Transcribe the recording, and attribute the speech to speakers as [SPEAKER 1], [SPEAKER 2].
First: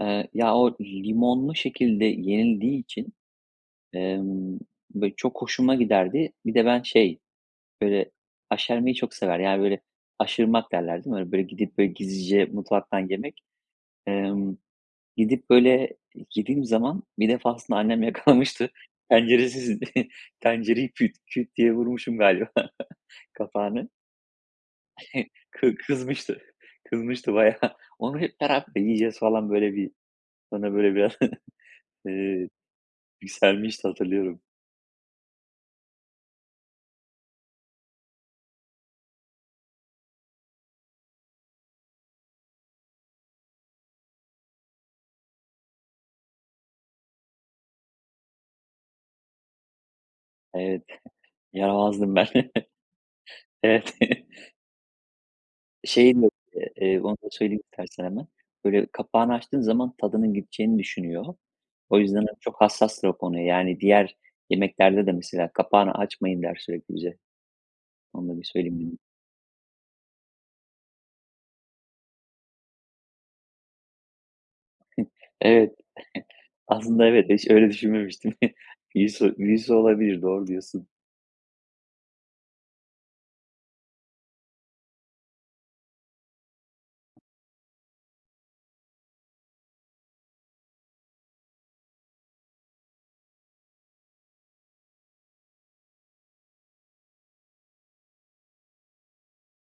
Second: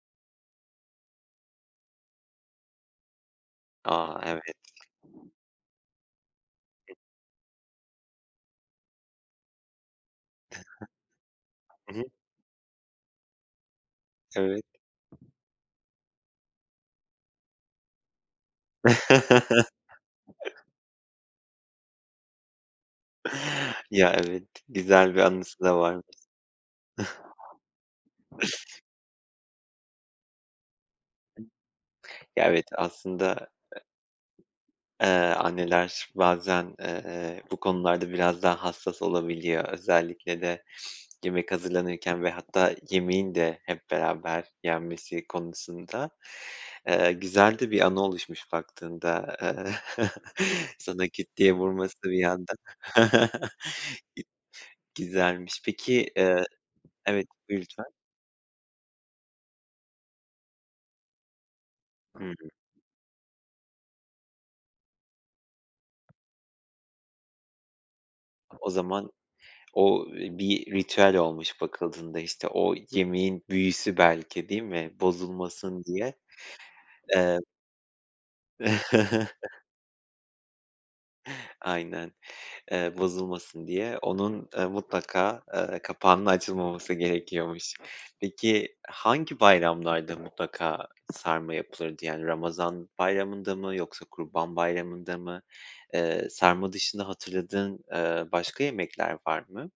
[SPEAKER 1] Iıı, ya o limonlu şekilde yenildiği için,
[SPEAKER 2] A! evet.
[SPEAKER 1] ımm, böyle çok hoşuma giderdi. Bir de ben
[SPEAKER 2] [unintelligible]
[SPEAKER 1] şey böyle aşermeyi çok sever ya böyle aşırmak derler değil mi? Hani böyle gidip böyle
[SPEAKER 2] I hı.
[SPEAKER 1] gizlice mutfaktan yemek. Emm,
[SPEAKER 2] Evet.
[SPEAKER 1] gidip böyle yediğim zaman bir defasında annem yakalamıştı tencere sesini, tencereyi küt küt diye vurmuşum galiba kapağını.
[SPEAKER 2] Ya evet güzel bir anısı
[SPEAKER 1] Kı
[SPEAKER 2] da varmış.
[SPEAKER 1] kızmıştı, kızmıştı bayağı. Onu hep beraber yiyeceğiz falan böyle bir bana böyle biraz,
[SPEAKER 2] Ya
[SPEAKER 1] ııı,
[SPEAKER 2] evet aslında,
[SPEAKER 1] yükselmişti hatırlıyorum.
[SPEAKER 2] eee, ııı, anneler bazen, eee, bu konularda biraz daha hassas olabiliyor özellikle de yemek hazırlanırken ve hatta yemeğin de hep beraber yenmesi konusunda eee, güzel de bir anı oluşmuş baktığında, eee,
[SPEAKER 1] Evet,
[SPEAKER 2] sana küt diye vurması
[SPEAKER 1] yaramazdım
[SPEAKER 2] bir
[SPEAKER 1] ben.
[SPEAKER 2] yandan
[SPEAKER 1] Evet.
[SPEAKER 2] g güzelmiş peki
[SPEAKER 1] Şeyi [unintelligible]
[SPEAKER 2] Iıı,
[SPEAKER 1] eee, onu
[SPEAKER 2] evet
[SPEAKER 1] da
[SPEAKER 2] buyur
[SPEAKER 1] söyleyeyim
[SPEAKER 2] lütfen.
[SPEAKER 1] istersen hemen. Böyle kapağını açtığın zaman tadının gideceğini düşünüyor. O yüzden
[SPEAKER 2] Hıı.
[SPEAKER 1] [unintelligible] çok hassastır o konuya yani diğer yemeklerde de mesela "Kapağını açmayın." der sürekli bize. Onu da bir
[SPEAKER 2] O
[SPEAKER 1] söyleyeyim dedim.
[SPEAKER 2] zaman o bir ritüel olmuş bakıldığında işte o yemeğin büyüsü belki değil mi?
[SPEAKER 1] Evet,
[SPEAKER 2] Bozulmasın diye.
[SPEAKER 1] aslında evet
[SPEAKER 2] Eee
[SPEAKER 1] hiç de öyle düşünmemiştim. Büyüsü büyüsü olabilir doğru diyorsun.
[SPEAKER 2] Aynen eee, bozulmasın diye onun, ııı, mutlaka, ııı, kapağının açılmaması gerekiyormuş. Peki hangi bayramlarda mutlaka sarma yapılırdı? Yani, Ramazan Bayramı'nda mı yoksa Kurban Bayramı'nda mı? Iıı, sarma dışında hatırladığın, ııı, başka yemekler var mı?